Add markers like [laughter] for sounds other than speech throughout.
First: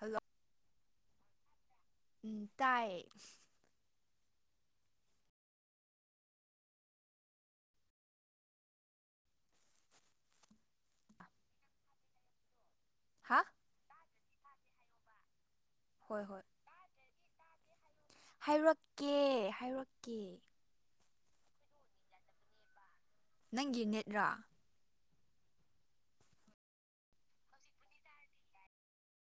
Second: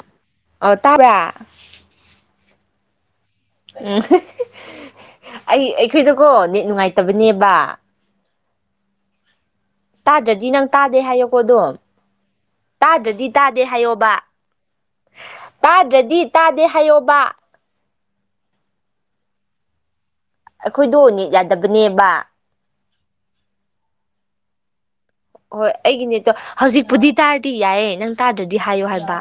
ꯍꯜ ꯇꯥꯕꯥ ꯎꯝ ꯇꯥꯏꯌꯦ ꯎꯝ ꯑꯩ ꯑꯩꯈꯣꯏꯗꯀꯣ ꯅꯦꯠ ꯅꯨꯡꯉꯥꯏꯇꯕꯅꯦꯕ ꯇꯥꯗ꯭ꯔꯗꯤ ꯅꯪ ꯇꯥꯗꯦ ꯍꯥꯏꯌꯣꯀꯣꯗꯣ ꯇꯥꯗ꯭ꯔꯗꯤ ꯍꯥ ꯇꯥꯗꯦ ꯍꯥꯏꯌꯣꯕ ꯇꯥꯗ꯭ꯔꯗꯤ ꯍꯣꯏ ꯍꯣꯏ ꯇꯥꯗꯦ ꯍꯥꯏꯌꯣꯕ ꯍꯥꯏꯔꯛꯀꯦ ꯍꯥꯏꯔꯛꯀꯦ ꯑꯩꯈꯣꯏꯗꯣ ꯅꯦꯠ ꯌꯥꯗꯕꯅꯦꯕ ꯅꯪꯒꯤ ꯅꯦꯠꯔꯥ ꯍꯣꯏ ꯑꯩꯒꯤꯅꯦꯠꯇꯣ ꯍꯧꯖꯤꯛꯄꯨꯗꯤ ꯇꯥꯔꯗꯤ ꯌꯥꯏꯌꯦ ꯅꯪ ꯇꯥꯗ꯭ꯔꯗꯤ ꯍꯥꯏꯌꯨ ꯍꯥꯏꯕ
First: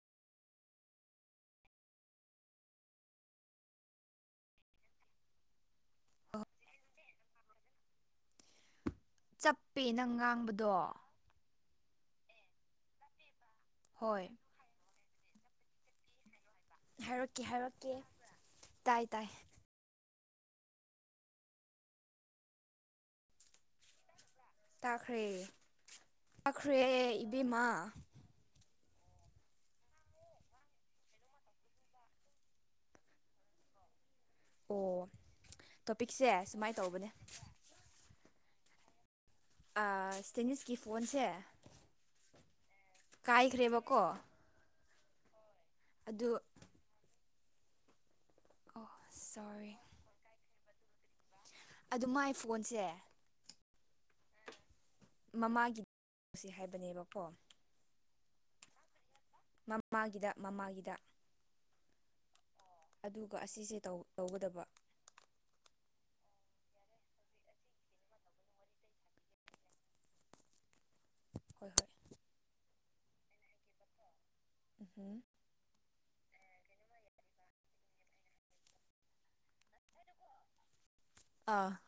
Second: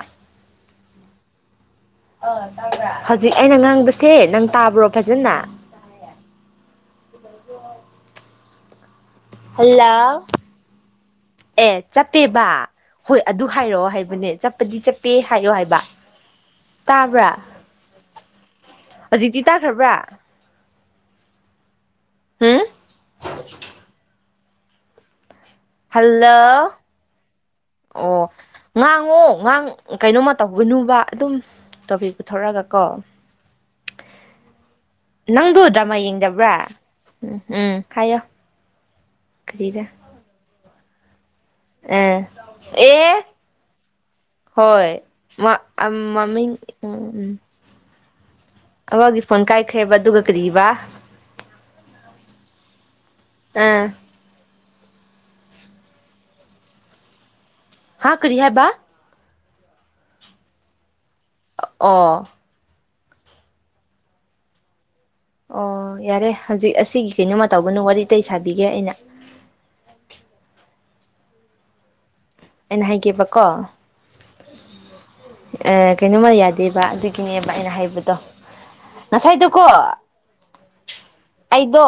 ꯍꯧꯖꯤꯛ ꯑꯩꯅ ꯉꯥꯡꯕꯁꯦ ꯅꯪ ꯇꯥꯕ꯭ꯔꯣ ꯐꯖꯅ ꯍ ꯆꯞꯄꯦ ꯅꯪ ꯍꯜꯂꯣ ꯉꯥꯡꯕꯗꯣ ꯑꯦ ꯆꯞꯄꯦꯕ ꯍꯣꯏ ꯑꯗꯨ ꯍꯥꯏꯔꯛꯑꯣ ꯍꯣꯏ ꯍꯥꯏꯕꯅꯦ ꯆꯠꯄꯗꯤ ꯆꯠꯄꯦ ꯍꯥꯏꯌꯣ ꯍꯥꯏꯕ ꯇꯥꯕ꯭ꯔꯥ ꯍꯥꯏꯔꯛꯀꯦ ꯍꯥꯏꯔꯛꯀꯦ ꯇꯥꯏ ꯇꯥꯏ ꯈꯕ꯭ꯔ ꯍꯥ ꯇꯥꯈ꯭ꯔꯦ ꯍꯜꯂꯣ ꯇꯥꯈ꯭ꯔꯦ ꯏꯕꯦꯝꯃ ꯑꯣ ꯉꯥꯡꯉꯣ ꯉꯥꯡ ꯀꯩꯅꯣꯃ ꯇꯧꯒꯅꯨꯕ ꯑꯗꯨꯝ ꯇꯣꯄꯤꯛ ꯄꯨꯊꯣꯔꯛꯒ ꯀꯣ ꯑꯣ [inaudible] ꯅꯪꯗꯨ ꯗ꯭ꯔꯃꯥ ꯇꯣꯄꯤꯛꯁꯦ ꯌꯦꯡꯗꯕ꯭ꯔꯥ ꯁꯨꯃꯥꯏꯅ ꯇꯧꯕꯅꯦ ꯎꯝ ꯍꯥꯏꯌꯣ ꯑ ꯀꯔꯤꯔ ꯁ꯭ꯇꯦꯅꯤꯁꯒꯤ ꯐꯣꯟꯁꯦ ꯑ ꯑꯦ ꯀꯥꯏꯈ꯭ꯔꯦꯕꯀꯣ ꯍꯣꯏ ꯃ ꯑꯗꯨ ꯃꯃꯤꯡ ꯑꯣ ꯑꯕꯥꯗꯤ ꯐꯣꯟ ꯁꯣꯔꯤ ꯀꯥꯏꯈ꯭ꯔꯦꯕ ꯑꯗꯨꯒ ꯀꯔꯤꯕꯥ ꯑꯗꯨ ꯃꯥꯏ ꯐꯣꯟꯁꯦ ꯑꯥ ꯃꯃꯥꯒꯤ ꯇꯁꯤ ꯍꯥꯏꯕꯅꯦꯕꯀꯣ ꯍꯥ ꯀꯔꯤ ꯍꯥꯏꯕ ꯃꯃꯥꯒꯤꯗ ꯃꯃꯥꯒꯤꯗ ꯑꯣ ꯑꯗꯨꯒ ꯑꯁꯤꯁꯦ ꯇꯧ ꯇꯧꯒꯗꯕ ꯑꯣ ꯌꯥꯔꯦ ꯍꯧꯖꯤꯛ ꯑꯁꯤꯒꯤ ꯀꯩꯅꯣꯃ ꯇꯧꯕꯅ ꯋꯥꯔꯤ ꯑꯗꯇꯩ ꯁꯥꯕꯤꯒꯦ ꯑꯩꯅ ꯍꯣꯏ ꯍꯣꯏ ꯑꯩꯅ ꯍꯥꯏꯒꯦꯕꯀꯣ ꯎꯝ ꯑꯦ ꯀꯩꯅꯣꯝꯃ ꯌꯥꯗꯦꯕ ꯑꯗꯨꯒꯤꯅꯦꯕ ꯑꯩꯅ ꯍꯥꯏꯕꯗꯣ ꯉꯁꯥꯏꯗꯨꯀꯣ ꯑꯥ ꯑꯩꯗꯣ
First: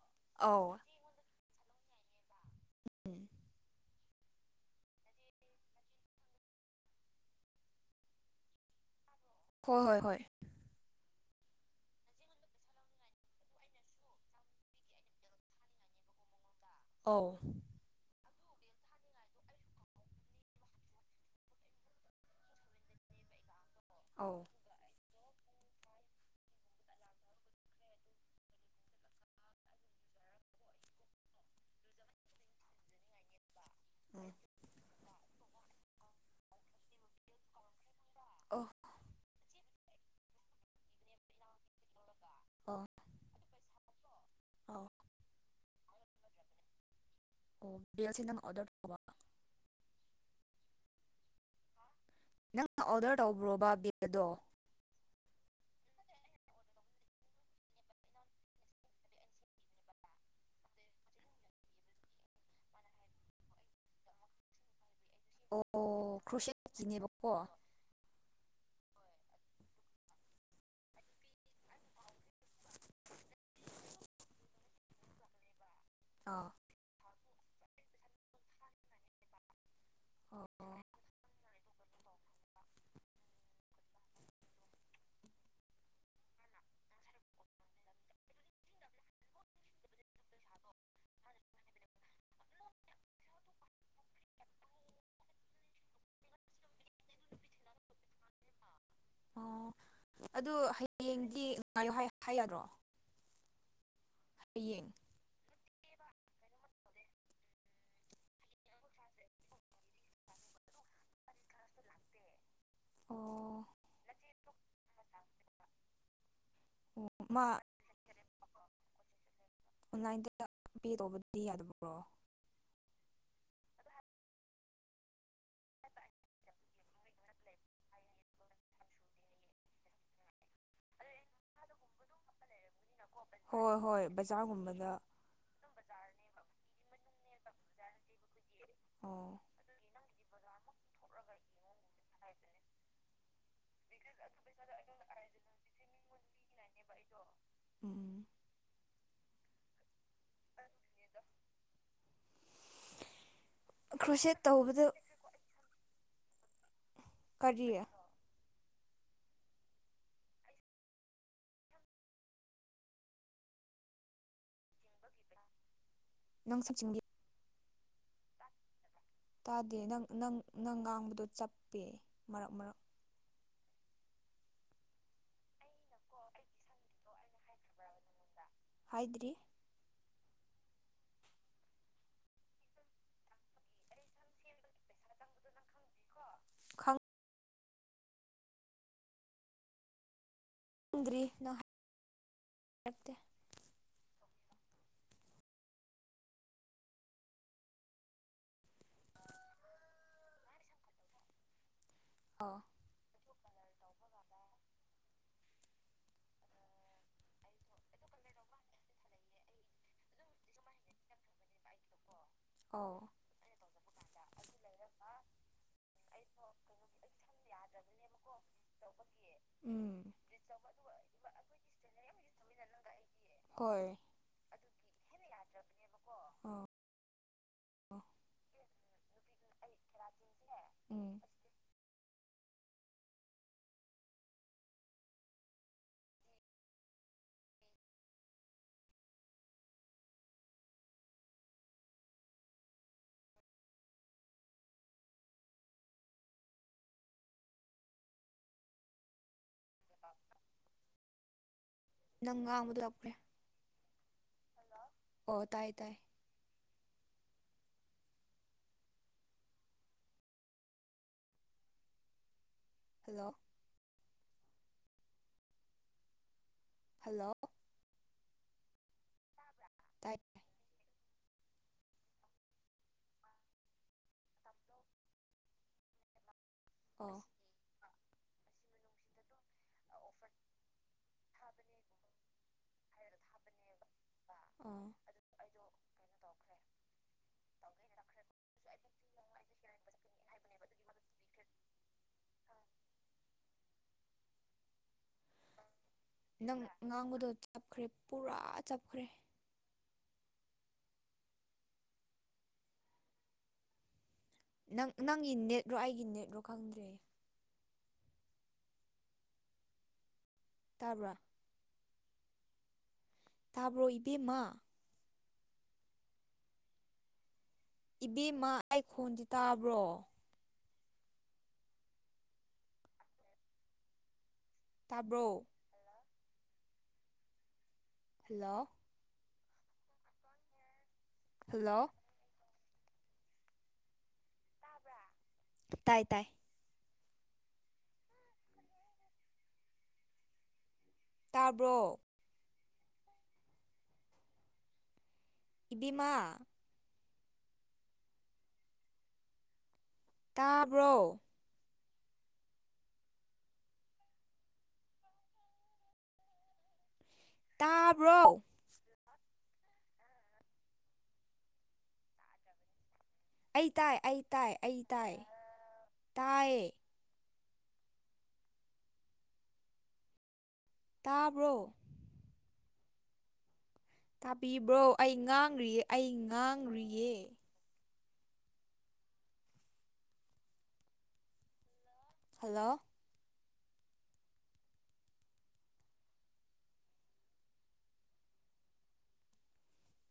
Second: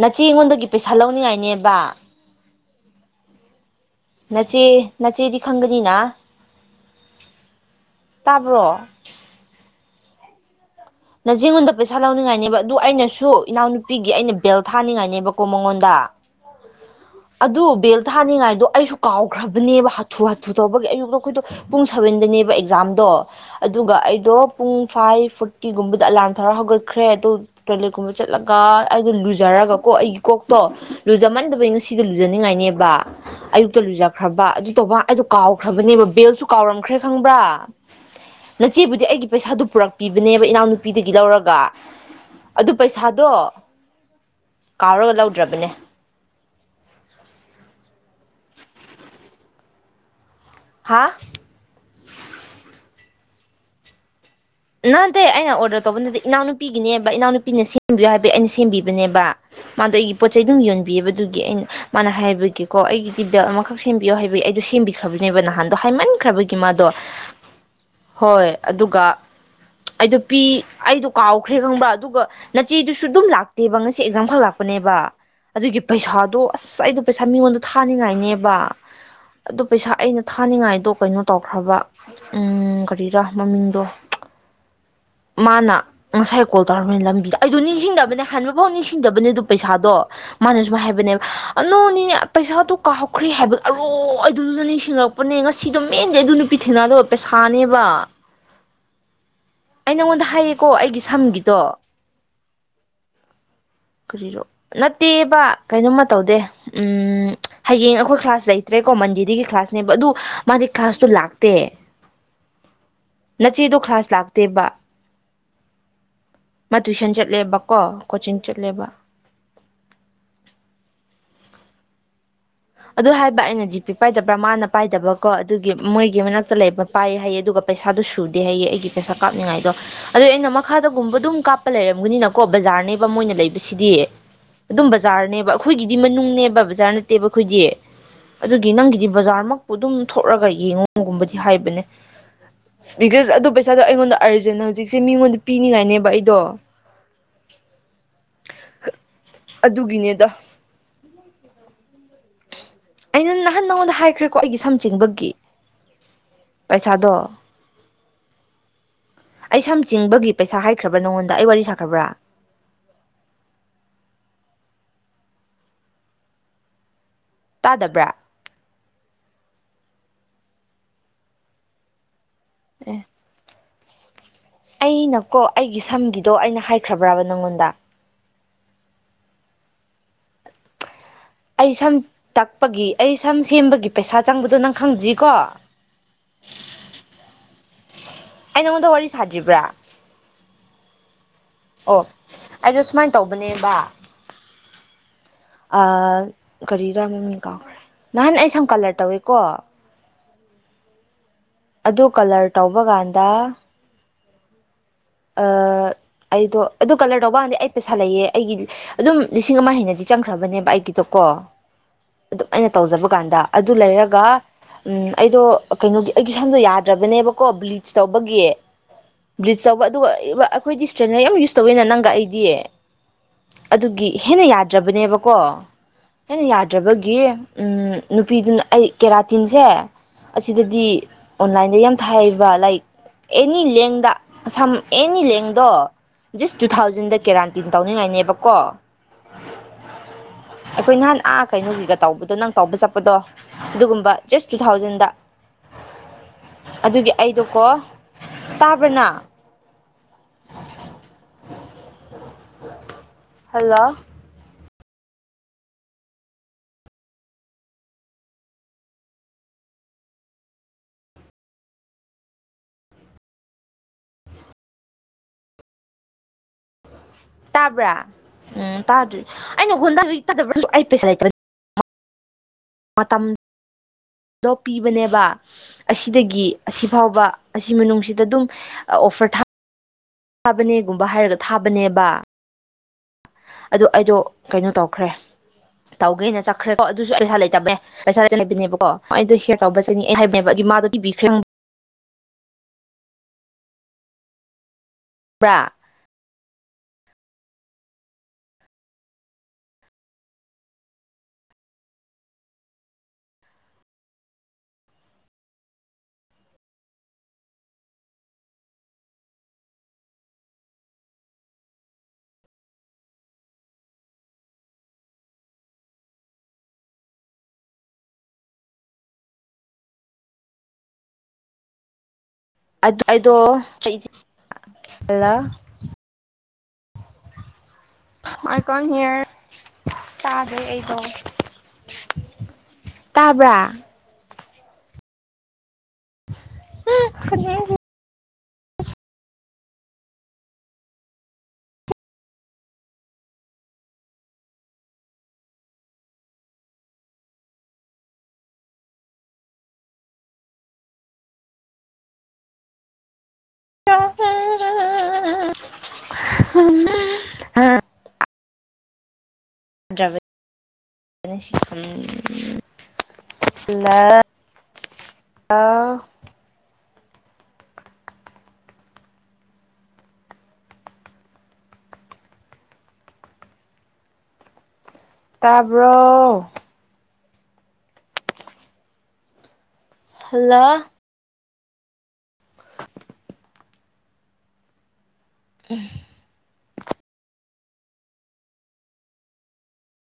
ꯅꯆꯦ ꯉꯣꯟꯗꯒꯤ ꯑꯧ ꯄꯩꯁꯥ ꯂꯧꯅꯤꯡꯉꯥꯏꯅꯦꯕ [unintelligible] ꯅꯆꯦ ꯅꯆꯦꯗꯤ ꯈꯪꯒꯅꯤꯅ ꯇꯥꯕ꯭ꯔꯣ ꯍꯣꯏ ꯍꯣꯏ ꯍꯣꯏ ꯅꯆꯦꯉꯣꯟꯗ ꯄꯩꯁꯥ ꯂꯧꯅꯤꯡꯉꯥꯏꯅꯦꯕ ꯑꯗꯨ ꯑꯩꯅꯁꯨ ꯏꯅꯥꯎꯅꯨꯄꯤꯒꯤ ꯑꯩꯅ ꯕꯦꯜ ꯊꯥꯅꯤꯡꯉꯥꯏꯅꯦꯕꯀꯣ ꯃꯉꯣꯟꯗ ꯑꯧ ꯑꯗꯨ ꯕꯦꯜ ꯊꯥꯅꯤꯡꯉꯥꯏꯗꯣ ꯑꯩꯁꯨ ꯀꯥꯎꯈ꯭ꯔꯕꯅꯦꯕ ꯍꯥꯊꯨ ꯍꯥꯊꯨ ꯇꯧꯕꯒꯤ ꯑꯩꯖꯨ ꯃꯈꯣꯏꯗꯣ ꯄꯨꯡ ꯁꯚꯦꯟꯗꯅꯦꯕ ꯑꯦꯛꯖꯥꯝꯗꯣ ꯑꯗꯨꯒ ꯑꯩꯗꯣ ꯑꯧ ꯄꯨꯡ ꯐꯥꯏꯚ ꯐꯣꯔ ꯇꯤꯒꯨꯝꯕꯗ ꯑꯂꯥꯔꯝ ꯇꯧꯔꯒ ꯍꯧꯒꯠꯈ꯭ꯔꯦ ꯑꯗꯣ ꯇꯣꯏꯂꯦꯠꯒꯨꯝꯕ ꯆꯠꯂꯒ ꯑꯩꯗꯤ ꯂꯨꯖꯔꯒ ꯀꯣ ꯑꯩꯒꯤ ꯀꯣꯛꯇꯣ ꯂꯨꯖꯃꯟꯗꯕꯩꯩ ꯉꯁꯤꯗꯤ ꯂꯨꯖꯅꯤꯡꯉꯥꯏꯅꯦꯕ ꯑꯌꯨꯛꯇ ꯎꯝ ꯂꯨꯖꯈ꯭ꯔꯕ ꯑꯗꯨ ꯇꯧꯕ ꯑꯩꯗꯣ ꯀꯥꯎꯈ꯭ꯔꯕꯅꯦꯕ ꯕꯦꯜꯁꯨ ꯀꯥꯎꯔꯝꯈ꯭ꯔꯦ ꯈꯪꯕ꯭ꯔꯥ ꯑꯣ ꯅꯆꯦꯕꯨꯗꯤ ꯑꯩꯒꯤ ꯄꯩꯁꯥꯗꯨ ꯄꯨꯔꯛꯇꯦ ꯅꯦꯕ ꯏꯅꯥꯎꯅꯨꯄꯤꯗꯒꯤ ꯂꯧꯔꯒ ꯑꯗꯨ ꯑꯣ ꯄꯩꯁꯥꯗꯣ ꯑꯧ ꯀꯥꯎꯔꯒ ꯂꯧꯗ꯭ꯔꯕꯅꯦ ꯕꯦꯜꯁꯤ ꯅꯪꯅ ꯑꯣꯗꯔ ꯇꯧꯕ ꯍꯥꯥ ꯅꯪꯅ ꯑꯣꯔꯗ ꯇꯧꯕ꯭ꯔꯣꯕ ꯕꯦꯜꯗꯣ ꯅꯠꯇꯦ ꯑꯩꯅ ꯑꯣꯔꯗꯔ ꯇꯧꯕ ꯅꯠꯇꯦ ꯏꯅꯥꯎꯅꯨꯄꯤꯒꯤꯅꯦꯕ ꯏꯅꯥꯎꯅꯨꯄꯤꯅ ꯁꯦꯝꯕꯤꯌꯨ ꯍꯥꯏꯕ ꯑꯩꯅ ꯁꯦꯝꯕꯤꯕꯅꯦꯕ ꯃꯥꯗꯣ ꯑꯩꯒꯤ ꯄꯣꯠꯆꯩꯩ ꯑꯗꯨꯝ ꯌꯣꯟꯕꯤꯌꯦꯕ ꯑꯗꯨꯒꯤ ꯑꯩꯅ ꯃꯥꯅ ꯍꯥꯏꯕꯒꯤꯀꯣ ꯑꯩꯒꯤꯗꯤ ꯕꯦꯜ ꯑꯃꯈꯛ ꯁꯦꯝꯕꯤꯌꯣ ꯍꯥꯏꯕꯒꯤ ꯑꯩꯗꯣ ꯁꯦꯝꯕꯤ ꯈ꯭ꯔꯕꯅꯦꯕ ꯅꯍꯥꯟꯗꯣ ꯑꯣ ꯍꯥꯏꯃꯟꯈ꯭ꯔꯕꯒꯤ ꯃꯥꯗꯣ ꯀ꯭ꯔꯣꯁꯦꯠꯀꯤꯅꯦꯕꯀꯣ ꯍꯣꯏ ꯑꯗꯨꯒ ꯑꯩꯗꯣ ꯄꯤ ꯑꯩꯗꯣ ꯀꯥꯎꯈ꯭ꯔꯦ ꯈꯪꯕ꯭ꯔꯥ ꯑꯗꯨꯒ ꯅꯆꯦꯗꯨꯁꯨ ꯑꯗꯨꯝ ꯂꯥꯛꯇꯦꯕ ꯉꯁꯤ ꯑꯦꯛꯖꯥꯝ ꯈꯛ ꯂꯥꯛꯄꯅꯦꯕ ꯑꯗꯨꯒꯤ ꯄꯩꯁꯥꯗꯣ ꯑꯥ ꯑꯁ ꯑꯩꯗꯣ ꯄꯩꯁꯥ ꯃꯤꯉꯣꯟꯗ ꯊꯥꯅꯤꯡꯉꯥꯏꯅꯦꯕ ꯑꯗꯨ ꯄꯩꯁꯥ ꯑꯩꯅ ꯑꯣ ꯊꯥꯅꯤꯡꯉꯥꯏꯗꯣ ꯀꯩꯅꯣ ꯇꯧꯈ꯭ꯔꯕ ꯎꯝ ꯀꯔꯤꯔ ꯃꯃꯤꯡꯗꯣ ꯃꯥꯅ ꯉꯁꯥꯏ ꯀꯣꯜ ꯇꯧꯔꯝꯃꯦ ꯂꯝꯕꯤꯗ ꯑꯩꯗꯣ ꯅꯤꯡꯁꯤꯡꯗꯕꯅꯦ ꯍꯟꯕꯐꯥꯎ ꯅꯤꯡꯁꯤꯡꯗꯕꯅꯦ ꯑꯗꯨ ꯄꯩꯁꯥꯗꯣ ꯃꯥꯅ ꯁꯨꯃꯥꯏ ꯍꯥꯏꯕꯅꯦꯕ ꯅꯣꯅꯦ ꯄꯩꯁꯥꯗꯨ ꯀꯥꯎꯈ꯭ꯔꯦ ꯍꯥꯏꯕ ꯑꯔꯣ ꯑꯩ ꯑꯗꯨꯗꯨꯗꯅꯤ ꯅꯤꯡꯁꯤꯡꯉꯛꯄ ꯄꯅꯦ ꯉꯁꯤꯗꯣ ꯃꯦꯟꯗꯤ ꯑꯗꯨ ꯅꯨꯄꯤ ꯊꯦꯡꯅꯕꯗꯣ ꯄꯩꯁꯥꯅꯦꯕ ꯑꯣ ꯑꯩ ꯅꯪꯉꯣꯟꯗ ꯑꯗꯨ ꯍꯥꯏꯌꯦꯀꯣ ꯑꯩꯒꯤ ꯍꯌꯦꯡꯗꯤ ꯁꯝꯒꯤꯗꯣ ꯉꯥꯏꯌꯣ ꯍꯥꯏ ꯍꯥꯏꯌꯥꯗ꯭ꯔꯣ ꯀꯔꯤꯔꯣ ꯅꯠꯇꯦꯕ ꯀꯩꯅꯣꯝꯃ ꯇꯧꯗꯦ ꯎꯝ ꯍꯌꯦꯡ ꯑꯩꯈꯣꯏ ꯀ꯭ꯂꯥꯁ ꯂꯩꯇ꯭ꯔꯦꯀꯣ ꯃꯟꯗꯦꯗꯒꯤ ꯀ꯭ꯂꯥꯁꯅꯦꯕ ꯑꯗꯨ ꯃꯥꯗꯤ ꯀ꯭ꯂꯥꯁꯇꯨ ꯂꯥꯛꯇꯦ [inaudible] ꯑꯣ ꯅꯆꯦꯗꯣ ꯀ꯭ꯂꯥꯁ ꯂꯥꯛꯇꯦꯕ ꯃꯥ ꯇꯨꯏꯁꯟ ꯑꯣ ꯃꯥ ꯆꯠꯂꯦꯕꯀꯣ ꯀꯣꯆꯤꯡ ꯆꯠꯂꯦꯕ ꯑꯣꯟꯂꯥꯏꯟꯗ ꯄꯦ ꯇꯧꯕꯗꯤ ꯌꯥꯗꯕ꯭ꯔꯣ ꯑꯗꯨ ꯍꯥꯏꯕ ꯑꯩꯅ ꯖꯤ ꯄꯤ ꯄꯥꯏꯗꯕ꯭ꯔꯥ ꯃꯥꯅ ꯄꯥꯏꯗꯕ ꯀꯣ ꯑꯗꯨꯒꯤ ꯃꯣꯏꯒꯤ ꯃꯅꯥꯛꯇ ꯂꯩꯕ ꯄꯥꯏ ꯍꯥꯏꯌꯦ ꯑꯗꯨꯒ ꯄꯩꯁꯥꯗꯨ ꯁꯨꯗꯦ ꯍꯥꯏꯌꯦ ꯑꯩꯒꯤ ꯄꯩꯁꯥ ꯀꯥꯞꯅꯤꯡꯉꯥꯏꯗꯣ ꯑꯗꯣ ꯑꯩꯅ ꯃꯈꯥꯗꯒꯨꯝꯕ ꯑꯗꯨꯝ ꯀꯥꯞꯄ ꯂꯩꯔꯝꯒꯅꯤꯅ ꯀꯣ ꯕꯖꯥꯔꯅꯦꯕ ꯃꯣꯏꯅ ꯍꯣꯏ ꯂꯩꯕꯁꯤꯗꯤ ꯍꯣꯏ ꯑꯗꯨꯝ ꯕꯖꯥꯔꯒꯨꯝꯕꯗ ꯕꯖꯥꯔꯅꯦꯕ ꯑꯈꯣꯏꯒꯤꯗꯤ ꯃꯅꯨꯡꯅꯦꯕ ꯕꯖꯥꯔ ꯅꯠꯇꯦꯕ ꯑꯈꯣꯏꯗꯤ ꯑꯗꯨꯒꯤ ꯅꯪꯒꯤꯗꯤ ꯑꯣ ꯕꯖꯥꯔꯃꯛꯄꯨ ꯑꯗꯨꯝ ꯊꯣꯛꯔꯒ ꯌꯦꯡꯉꯨꯒꯨꯝꯕꯗꯤ ꯍꯥꯏꯕꯅꯦ ꯕꯤꯀꯁ ꯑꯗꯨ ꯄꯩꯁꯥꯗꯣ ꯑꯩꯉꯣꯟꯗ ꯑꯔꯖꯦꯟ ꯍꯧꯖꯤꯛꯁꯦ ꯃꯤꯉꯣꯟꯗ ꯄꯤꯅꯤꯡꯉꯥꯏꯅꯦꯕ ꯑꯩꯗꯣ [inaudible] ꯎꯝ ꯑ ꯑꯗꯨꯒꯤꯅꯦꯗ [unintelligible] ꯑꯩꯅ ꯅꯍꯥꯟ ꯅꯉꯣꯟꯗ ꯀ꯭ꯔꯣꯁꯦꯠ ꯍꯥꯏꯈ꯭ꯔꯦꯀꯣ ꯑꯩꯒꯤ ꯁꯝ ꯇꯧꯕꯗ ꯆꯤꯡꯕꯒꯤ ꯄꯩꯁꯥꯗꯣ ꯀꯔꯤ ꯑꯩ ꯁꯝ ꯆꯤꯡꯕꯒꯤ ꯄꯩꯁꯥ ꯍꯥꯏꯈ꯭ꯔꯕ꯭ꯔꯥ ꯅꯉꯣꯟꯗ ꯑꯩ ꯋꯥꯔꯤ ꯁꯥꯈ꯭ꯔꯕ꯭ꯔꯥ [unintelligible] ꯅꯪ ꯁꯛꯆꯤꯡꯒꯤ ꯇꯥꯗꯕ꯭ꯔꯥ ꯇꯥꯗꯦ ꯅꯪ ꯅꯪ ꯅꯪ ꯉꯥꯡꯕꯗꯣ ꯆꯞꯄꯦ ꯃꯔꯛ ꯃꯔꯛ ꯑꯦ ꯑꯩꯅꯀꯣ ꯑꯩꯒꯤ ꯁꯝꯒꯤꯗꯣ ꯑꯩꯅ ꯍꯥꯏꯈ꯭ꯔꯕ꯭ꯔꯕ ꯅꯪꯉꯣꯟꯗ ꯍꯥꯏꯗꯔꯤ ꯑꯩ ꯁꯝ ꯇꯛꯄꯒꯤ ꯑꯩ ꯁꯝ ꯁꯦꯝꯕꯒꯤ ꯄꯩꯁꯥ ꯆꯪꯕꯗꯣ ꯅꯪ ꯈꯪꯗ꯭ꯔꯤꯀꯣ ꯈꯪ ꯑꯩ ꯅꯪꯉꯣꯟꯗ ꯋꯥꯔꯤ ꯁꯥꯗ꯭ꯔꯤꯕ꯭ꯔꯥ ꯈꯪꯗ꯭ꯔꯤ ꯅꯪ ꯑꯣ ꯑꯩꯗꯣ ꯁꯨꯃꯥꯏꯅ ꯍꯥꯏꯔꯛꯇꯦ ꯇꯧꯕꯅꯦꯕ ꯑꯩ ꯀꯔꯤ ꯔꯥ ꯃꯃꯤꯡ ꯀꯥꯎꯈꯔꯦ ꯅꯍꯥꯟ ꯑꯩ ꯁꯝ ꯀꯂꯔ ꯇꯧꯋꯦꯀꯣ ꯑꯗꯨ ꯀꯂꯔ ꯑꯣ ꯇꯧꯕ ꯀꯥꯟꯗ ꯑ ꯑꯩꯗꯣ ꯑꯗꯨ ꯀꯂꯔ ꯇꯧꯕꯥꯟꯗꯤ ꯑꯩ ꯄꯩꯁꯥ ꯂꯩꯌꯦ ꯑꯩꯒꯤ ꯑꯗꯨꯝ ꯂꯤꯁꯤꯡ ꯑꯃ ꯍꯦꯟꯅꯗꯤ ꯆꯪꯈ꯭ꯔꯕꯅꯦꯕ ꯑꯩꯒꯤꯗꯣꯀꯣ ꯑꯗꯨꯝ ꯑꯩꯅ ꯑꯣ ꯇꯧꯖꯕ ꯀꯥꯟꯗ ꯑꯗꯨ ꯂꯩꯔꯒ ꯎꯝ ꯑꯩꯗꯣ ꯀꯩꯅꯣꯒꯤ ꯑꯩꯒꯤ ꯁꯝꯗꯣ ꯌꯥꯗ꯭ꯔꯕꯅꯦꯕ ꯀꯣ ꯕ꯭ꯂꯤꯆ ꯇꯧꯕꯒꯤ ꯕ꯭ꯂꯤꯆ ꯇꯧꯕ ꯎꯝ ꯑꯩꯕ ꯑꯩꯈꯣꯏꯗꯤ ꯏꯁ꯭ꯇ꯭ꯔꯦꯠꯅꯔ ꯌꯥꯝ ꯌꯨꯁ ꯇꯧꯋꯦꯅ ꯅꯪꯒ ꯑꯩꯗꯤ ꯍꯣꯏ ꯑꯗꯨꯒꯤ ꯍꯦꯟꯅ ꯌꯥꯗ꯭ꯔꯕꯅꯦꯕꯀꯣ ꯍꯦꯟꯅ ꯑꯣ ꯌꯥꯗ꯭ꯔꯕꯒꯤ ꯅꯨꯄꯤꯗꯨꯅ ꯑꯩ ꯀꯦꯔꯥꯇꯤꯟꯁꯦ ꯑꯁꯤꯗꯗꯤ ꯎꯝ ꯑꯣꯟꯂꯥꯏꯟꯗ ꯌꯥꯝ ꯊꯥꯏꯑꯕ ꯂꯥꯏꯀ ꯑꯦꯅꯤ ꯂꯦꯡꯗ ꯑꯁꯝ ꯑꯦꯅꯤ ꯂꯦꯡꯗꯣ ꯖꯁ ꯇꯨ ꯊꯥꯎꯖꯟꯗ ꯀꯦꯔꯥꯟꯇꯤꯟ ꯇꯧꯅꯤꯡꯉꯥꯏꯅꯦꯕꯀꯣ ꯑꯩꯈꯣꯏ ꯅꯍꯥꯟ ꯑꯥ ꯀꯩꯅꯣꯒꯤꯒ ꯇꯧꯕꯗꯣ ꯅꯪ ꯇꯧꯕ ꯆꯠꯄꯗꯣ ꯑꯗꯨꯒꯨꯝꯕ ꯖꯁ ꯇꯨ ꯊꯥꯎꯖꯟꯗ ꯑꯗꯨꯒꯤ ꯑꯩꯗꯣꯀꯣ ꯇꯥꯕ꯭ꯔꯅ ꯅꯪ ꯉꯥꯡꯕꯗꯣ ꯑꯞꯄ꯭ꯔꯦ ꯍꯜꯂꯣ ꯍꯜꯂꯣ ꯑꯣ ꯇꯥꯏ ꯇꯥꯏ ꯍꯜꯂꯣ ꯍꯜꯂꯣ ꯇꯥꯕ꯭ꯔꯥ ꯎꯝ ꯇꯥꯗ꯭ꯔꯤ ꯑꯩꯅ ꯍꯣꯟꯗ ꯇꯥꯏ ꯍꯧꯖꯤꯛ ꯄꯩꯁꯥ ꯂꯩꯇꯕꯩ ꯃꯇꯝꯗꯣ ꯄꯤꯕꯅꯦꯕ ꯑꯁꯤꯗꯒꯤ ꯑꯣ ꯑꯁꯤꯐꯥꯎꯕ ꯑꯁꯤ ꯃꯅꯨꯡꯁꯤꯗ ꯑꯗꯨꯝ ꯑꯣꯐꯔ ꯊꯥ ꯊꯥꯕꯅꯦꯒꯨꯝꯕ ꯍꯥꯏꯔꯒ ꯊꯥꯕꯅꯦꯕ ꯑꯗꯨ ꯑꯩꯗꯣ ꯀꯩꯅꯣ ꯑꯣ ꯇꯧꯈ꯭ꯔꯦ ꯇꯧꯒꯦꯅ ꯆꯠꯈ꯭ꯔꯦꯀꯣ ꯑꯗꯨꯁꯨ ꯄꯩꯁꯥ ꯂꯩꯇꯕꯩ ꯄꯩꯁꯥ ꯍꯥꯏꯕꯤꯅꯦꯕꯀꯣ ꯑꯩꯗꯣ ꯍꯤꯌꯔ ꯇꯧꯕꯕꯕꯁꯤꯅꯤ ꯑꯩ ꯍꯥꯏꯕꯅꯦꯕ ꯑꯗꯨꯒꯤ ꯃꯥꯗꯣ ꯄꯤꯕꯤꯈ꯭ꯔꯦ ꯄꯔ ꯅꯪ ꯉꯥꯡꯕꯗꯣ ꯆꯞꯈ꯭ꯔꯦ ꯄꯨꯔꯥ ꯆꯞꯈ꯭ꯔꯦ ꯅꯪ ꯅꯪꯒꯤ ꯅꯦꯠꯔꯣ ꯑꯩꯒꯤ ꯅꯦꯠꯔꯣ ꯈꯪꯗ꯭ꯔꯦ ꯇꯥꯕ꯭ꯔꯥ ꯇꯥꯕ꯭ꯔꯣ ꯏꯕꯦꯝꯃ ꯏꯕꯦꯝꯃ ꯑꯩ ꯈꯣꯟꯗꯤ ꯇꯥꯕ꯭ꯔꯣ ꯑꯗꯣ ꯑꯩꯗꯣꯆꯩ ꯇꯥꯕ꯭ꯔꯣ ꯍꯜꯂꯣ ꯃꯥꯏꯀꯣꯟ ꯍꯤꯌꯔ ꯇꯥꯗ꯭ꯔꯦ ꯑꯩꯗꯣ ꯍꯜꯂꯣ ꯇꯥꯕ꯭ꯔꯥ ꯇꯥꯏ ꯇꯥꯏ ꯇꯥꯕ꯭ꯔꯣ ꯏꯕꯦꯝꯃꯥ ꯇꯥꯕ꯭ꯔꯣ ꯔꯣꯛ ꯌꯥ ꯗ꯭ꯔꯥꯏꯚ ꯁꯤ ꯈꯝ ꯑꯩ ꯇꯥꯏ ꯑꯩ ꯇꯥꯏ ꯑꯩ ꯇꯥꯏ ꯇꯥꯏ ꯇꯥꯕ꯭ꯔꯣ ꯇꯥꯕꯤꯕ꯭ꯔꯣ ꯑꯩ ꯉꯥꯡꯨꯔꯤꯌꯦ ꯇꯥꯕ꯭ꯔꯣ ꯑꯩ ꯉꯥꯡꯨ꯭ꯔꯤꯌꯦ ꯍꯜꯂ ꯍꯜꯂꯣ ꯑ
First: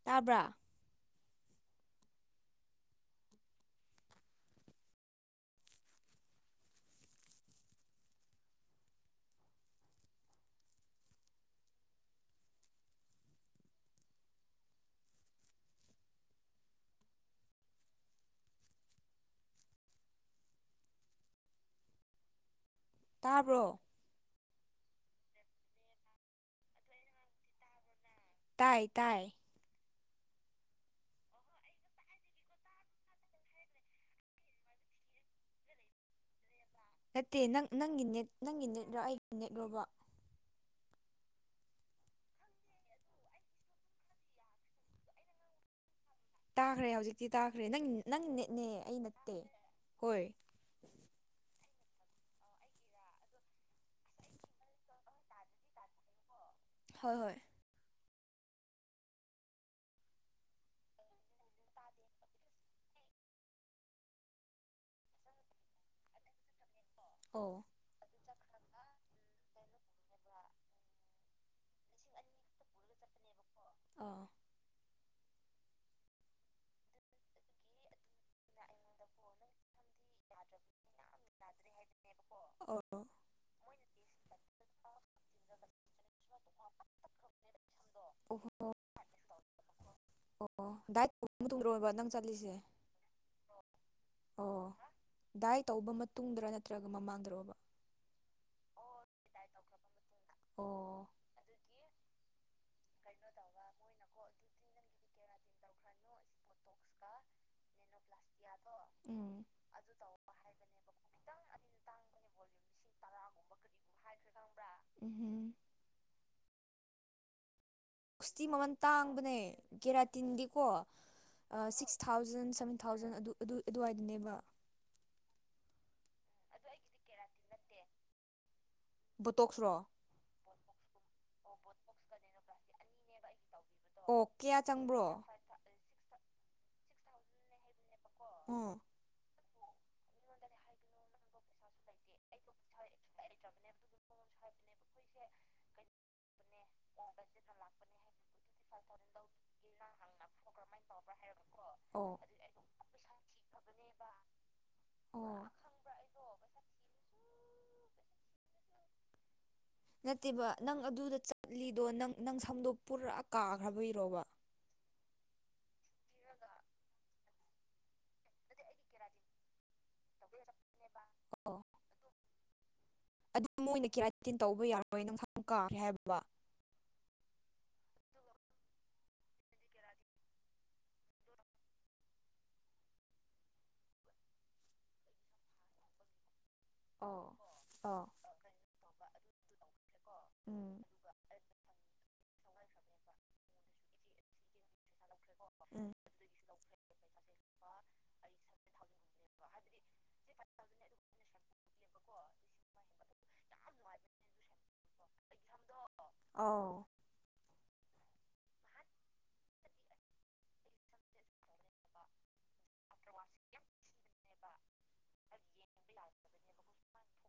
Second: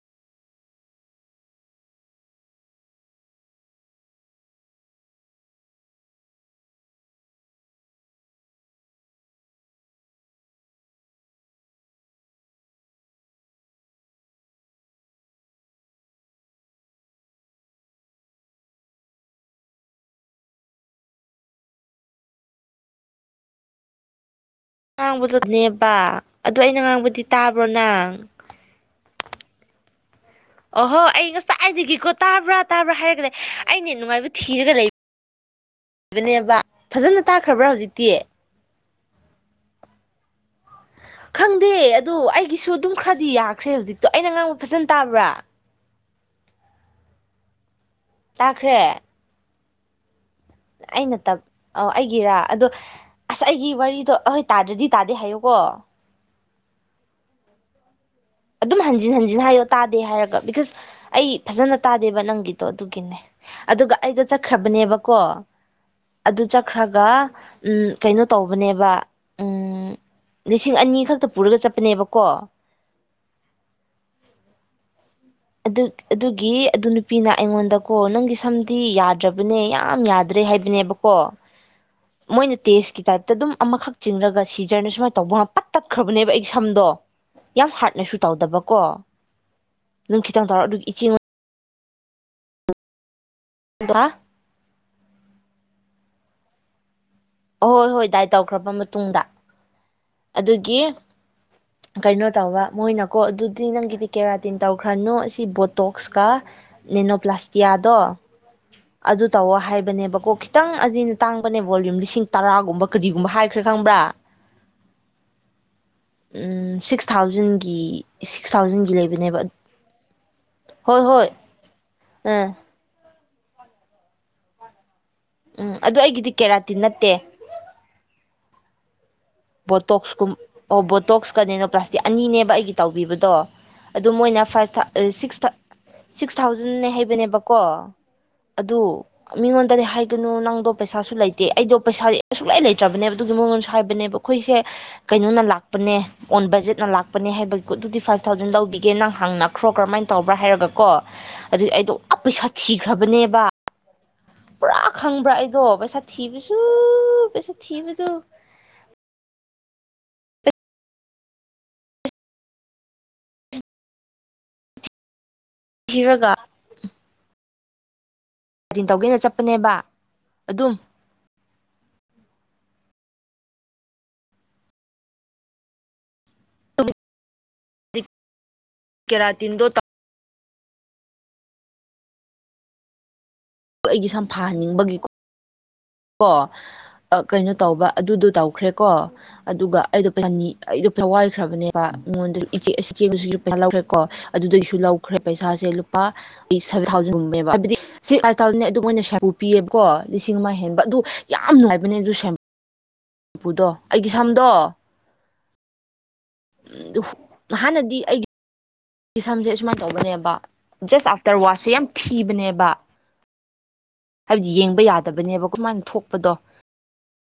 ꯇꯥꯕ꯭ꯔꯥ ꯇꯥꯕ꯭ꯔꯣ ꯉꯥꯡꯕꯗꯨꯅꯦꯕ ꯑꯗꯨꯗ ꯑꯩꯅ ꯉꯥꯡꯕꯗꯤ ꯇꯥꯕ꯭ꯔꯣ ꯅꯪ ꯇꯥꯏ ꯇꯥꯏ ꯑꯣꯍꯣ ꯑꯩ ꯉꯁꯥꯏ ꯑꯗꯒꯤꯀꯣ ꯇꯥꯕ꯭ꯔꯥ ꯇꯥꯕ꯭ꯔꯥ ꯍꯥꯏꯔꯒꯅꯦ ꯑꯩꯅꯦ ꯅꯨꯡꯉꯥꯏꯕ ꯊꯤꯔꯒ ꯂꯩꯕ ꯏꯕꯅꯦꯕ ꯅꯠꯇꯦ ꯅꯪ ꯅꯪꯒꯤ ꯅꯦꯠ ꯅꯪꯒꯤ ꯅꯦꯠꯔꯣ ꯑꯩꯒꯤ ꯅꯦꯠꯂꯣꯕ ꯈꯪꯗꯦ ꯑꯗꯣ ꯑꯩꯒꯤꯁꯨ ꯑꯗꯨꯝ ꯈꯔꯗꯤ ꯌꯥꯈ꯭ꯔꯦ ꯍꯧꯖꯤꯛꯇꯣ ꯑꯩꯅ ꯉꯥꯡꯕ ꯐꯖꯅ ꯇꯥꯕ꯭ꯔꯥ ꯇꯥꯈ꯭ꯔꯦ ꯍꯧꯖꯤꯛꯇꯤ ꯇꯥꯈ꯭ꯔꯦ ꯅꯪ ꯅꯪ ꯅꯦꯠꯅꯦ ꯑꯩ ꯇꯥꯈ꯭ꯔꯦ ꯅꯠꯇꯦ ꯍꯣꯏ ꯑꯩꯅꯠꯇꯕ ꯑ ꯑꯩꯒꯤꯔꯥ ꯑꯗꯣ ꯑꯁ ꯑꯩꯒꯤ ꯋꯥꯔꯤꯗꯣ ꯑꯩꯣꯏ ꯇꯥꯗ꯭ꯔꯗꯤ ꯇꯥꯗꯦ ꯍꯥꯏꯌꯨꯀꯣ ꯍꯣꯏ ꯍꯣꯏ ꯑꯗꯨꯝ ꯍꯟꯖꯤꯟ ꯍꯟꯖꯤꯟ ꯍꯥꯏꯌꯣ ꯇꯥꯗꯦ ꯍꯥꯏꯔꯒ ꯕꯤꯀꯁ ꯑꯩ ꯐꯖꯅ ꯇꯥꯗꯦꯕ ꯅꯪꯒꯤꯗꯣ ꯑꯗꯨꯒꯤꯅꯦ ꯑꯗꯨꯒ ꯑꯩꯗꯣ ꯆꯠꯈ꯭ꯔꯕꯅꯦꯕꯀꯣ ꯑꯗꯨ ꯆꯠꯈ꯭ꯔꯒ ꯑꯣ ꯎ ꯀꯩꯅꯣ ꯇꯧꯕꯅꯦꯕ ꯎꯝ ꯂꯤꯁꯤꯡ ꯑꯅꯤ ꯈꯛꯇ ꯄꯨꯔꯒ ꯆꯠꯄꯅꯦꯕꯀꯣ ꯄꯨ ꯆꯠꯇꯅꯦꯕꯣ ꯑꯗꯨ ꯑꯗꯨꯒꯤ ꯑꯗꯨ ꯅꯨ ꯅꯨꯄꯤꯅ ꯑꯩꯉꯣꯟꯗꯀꯣ ꯅꯪꯒꯤ ꯁꯝꯗꯤ ꯌꯥꯗ꯭ꯔꯕꯅꯦ ꯌꯥꯝ ꯌꯥꯗ꯭ꯔꯦ ꯍꯥꯏꯕꯅꯦꯕꯀꯣ [unintelligible] ꯃꯣꯏꯅ ꯑꯣ ꯇꯦꯁꯀꯤ ꯇꯥꯏꯞꯇ ꯑꯗꯨꯝ ꯑꯃꯈꯛ ꯆꯤꯡꯉꯒ ꯁꯤꯖꯔꯅ ꯁꯨꯃꯥꯏꯅ ꯇꯧꯕ ꯉ ꯄꯠ ꯇꯠꯈ꯭ꯔꯕꯅꯦꯕ ꯑꯩ ꯁꯝꯗꯣ ꯌꯥꯝ ꯍꯥꯔꯠꯅꯁꯨ ꯑꯣ ꯇꯧꯗꯕꯀꯣ ꯑꯗꯨꯝ ꯈꯤꯇꯪ ꯇꯧꯔ ꯑꯣ ꯑꯗꯨꯒꯤ ꯗꯥꯏꯠ ꯏꯆꯦꯉꯣꯟꯗ [unintelligible] ꯑꯣꯏꯕ ꯅꯪ ꯆꯠꯂꯤꯁꯦ [unintelligible] ꯑꯣ ꯗꯥꯏ ꯇꯧꯕ ꯃꯇꯨꯡꯗꯔ ꯅꯠꯇ꯭ꯔꯒ ꯃꯃꯥꯡꯗꯔꯣ ꯍꯣꯏ ꯍꯣꯏ ꯗꯥꯏ ꯇꯧꯈ꯭ꯔꯕ ꯃꯇꯨꯡꯗ ꯑꯗꯨꯒꯤ ꯑꯣ ꯀꯩꯅꯣ ꯇꯧꯕ ꯃꯣꯏꯅꯀꯣ ꯑꯗꯨꯗꯤ ꯅꯪꯒꯤꯗꯤ ꯀꯦꯔꯥꯇꯤꯟ ꯇꯧꯈ꯭ꯔꯅꯣ ꯁꯤ ꯕꯣꯇꯣꯛꯁꯀ ꯅꯦꯅꯣ ꯄ꯭ꯂꯥꯁꯇꯤꯌꯥꯗꯣ ꯑꯗꯨ ꯎꯝ ꯇꯧꯋꯣ ꯍꯥꯏꯕꯅꯦꯕꯀꯣ ꯈꯤꯇꯪ ꯇꯥꯡꯕꯅꯦꯕ ꯕꯣꯂꯌꯨꯝ ꯂꯤꯁꯤꯡ ꯇꯔꯥꯒꯨꯝꯕ ꯀꯔꯤꯒꯨꯝꯕ ꯍꯥꯏꯈ꯭ꯔꯦ ꯈꯪꯕ꯭ꯔꯥ ꯎꯝꯍꯨꯝ ꯑꯝ ꯁꯤꯛꯁ ꯊꯥꯎꯖꯟꯒꯤ ꯍꯁꯇꯤ ꯁꯤꯛꯁ ꯃꯃꯜ ꯊꯥꯎꯖꯟꯒꯤ ꯇꯥꯡꯕꯅꯦ ꯂꯩꯕꯅꯦꯕ ꯀꯦꯔꯥꯇꯤꯟꯒꯤꯀꯣ ꯍꯣꯏ ꯍꯣꯏ six uh thousand seven thousand ꯑꯗꯨ ꯑꯗꯨꯏ ꯑꯗꯨꯋꯥꯏꯗꯅꯦꯕ ꯎꯝ ꯑꯗꯨ ꯑꯩꯒꯤꯗꯤ ꯀꯦꯔꯥꯇꯤꯟ ꯅꯠꯇꯦ ꯕꯣꯇꯣꯛꯁꯔꯣ ꯕꯣꯇꯣꯛꯁꯀꯨꯝ ꯑꯣ ꯕꯣꯇꯣꯛꯁꯀꯅꯦꯅ ꯄ꯭ꯂꯥꯁꯇꯤꯛ ꯑꯅꯤꯅꯦꯕ ꯑꯩꯒꯤ ꯇꯧꯕꯤꯕꯗꯣ ꯑꯗꯨ ꯑꯣ ꯃꯣꯏꯅ ꯀꯌꯥ ꯐꯥꯏꯚ ꯆꯪꯕ꯭ꯔꯣ ꯁꯤꯛꯁ ꯁꯤꯛꯁ ꯊꯥꯎꯖꯟꯅꯦ ꯍꯩꯕꯅꯦꯕꯀꯣ ꯎꯝ ꯑꯗꯨ ꯃꯤꯉꯣꯟꯗꯗꯤ ꯍꯥꯏ ꯀꯩꯅꯣ ꯅꯪꯗꯣ ꯄꯩꯁꯥꯁꯨ ꯂꯩꯇꯦ ꯑꯩꯗꯣ ꯄꯩꯁꯥꯁ ꯑꯨꯛꯂꯩ ꯂꯩꯇ꯭ꯔꯕꯅꯦꯕ ꯑꯗꯨꯒꯤ ꯃꯉꯣꯟꯁꯨ ꯍꯥꯏꯕꯅꯦꯕ ꯑꯩꯈꯣꯏꯁꯦ ꯀꯩꯅꯣꯅ ꯂꯥꯛꯄꯅꯦ ꯑꯣꯟ ꯕꯖꯦꯠꯅ ꯂꯥꯛꯄꯅꯦ ꯍꯥꯏꯕꯒꯤꯀꯣ ꯑꯗꯨꯗꯤ ꯐꯥꯏꯚ ꯊꯥꯎꯖꯟ ꯂꯧꯕꯤꯒꯦ ꯅꯪ ꯍꯪꯅꯈ꯭ꯔꯣ ꯀꯔꯝꯍꯥꯏꯅ ꯇꯧꯕ꯭ꯔꯥ ꯍꯥꯏꯔꯒꯀꯣ ꯑꯗꯨ ꯑꯩꯗꯣ ꯑ ꯑꯣ ꯄꯩꯁꯥ ꯊꯤꯈ꯭ꯔꯕꯅꯦꯕ ꯄꯨꯔꯥ ꯈꯪꯕ꯭ꯔꯥ ꯑꯣ ꯑꯩꯗꯣ ꯄꯩꯁꯥ ꯊꯤꯕꯁꯨ ꯄꯩꯁꯥ ꯊꯤꯕꯗꯨ ꯅꯠꯇꯦꯕ ꯅꯪ ꯑꯗꯨꯗ ꯆꯠꯂꯤꯗꯣ ꯅꯪ ꯅꯪ ꯁꯝꯗꯣ ꯄꯨꯔꯥ ꯀꯥꯈ꯭ꯔ ꯕꯩꯔꯣꯕ [unintelligible] ꯀꯇꯤꯟ ꯇꯧꯒꯦꯅ ꯆꯠꯄꯅꯦꯕ ꯑꯗꯨꯝ ꯑꯣ ꯑꯗꯨ ꯃꯣꯏꯅ ꯀꯌꯥ ꯇꯤꯟ ꯇꯧꯕ ꯌꯥꯔꯣꯏ ꯅꯨꯡꯊꯥꯡ ꯀꯥꯔꯦ ꯍꯥꯏꯕ [unintelligible] ꯀꯪꯔꯥꯇꯤꯟꯗꯣ [unintelligible] ꯑꯩꯒꯤ ꯁꯝ ꯐꯥꯍꯟꯅꯤꯡꯕꯒꯤꯀꯣ ꯀꯣ ꯑꯣ ꯀꯩꯅꯣ ꯇꯧꯕ ꯑꯥ ꯑꯗꯨꯗꯣ ꯇꯧꯈ꯭ꯔꯦꯀꯣ ꯑꯗꯨꯒ ꯑꯩꯗꯣ [unintelligible] ꯎꯝ ꯑꯩꯗꯣ ꯄꯋꯥꯏꯈ꯭ꯔꯕꯅꯦꯕ ꯑꯩꯉꯣꯟꯗ ꯏ ꯏꯆꯦꯕꯨꯁꯨ ꯄꯌꯥ ꯂꯧꯈ꯭ꯔꯦꯀꯣ ꯑꯗꯨꯗꯩꯁꯨ ꯂꯧꯈ꯭ꯔꯦ ꯄꯩꯁꯥꯁꯦ ꯎꯝ ꯂꯨꯄꯥ ꯑꯩ ꯁꯚꯦꯟ ꯊꯥꯎꯖꯟꯕ ꯍꯥꯏꯕꯗꯤ ꯁꯤ ꯊꯥꯎꯖꯟ ꯑꯗꯨꯝ ꯑꯣꯏꯅ ꯁ ꯄꯤꯑꯕꯀꯣ ꯂꯤꯁꯤꯡ ꯑꯃ ꯍꯦꯟꯕ ꯑꯗꯨ ꯌꯥꯝ ꯅꯨꯡꯥꯏꯕꯅꯦ ꯑꯗꯨ ꯎꯄꯨꯗꯣ ꯑꯩꯒꯤ ꯁꯝꯗꯣ ꯑꯥꯎ ꯍꯥꯟꯅꯗꯤ ꯑꯩꯒꯤ ꯁꯝꯁꯦ ꯑꯨꯃꯥꯏꯅ ꯇꯧꯕꯅꯦꯕ ꯖꯁ ꯑꯥꯐꯇꯔ ꯋꯥꯁꯁꯦ ꯌꯥꯝ ꯊꯤꯕꯅꯦꯕ ꯍꯥꯏꯕꯗꯤ ꯌꯦꯡꯕ ꯌꯥꯗꯕꯅꯦꯕ ꯀꯃꯥꯏꯅ ꯊꯣꯛꯄꯗꯣ [unintelligible]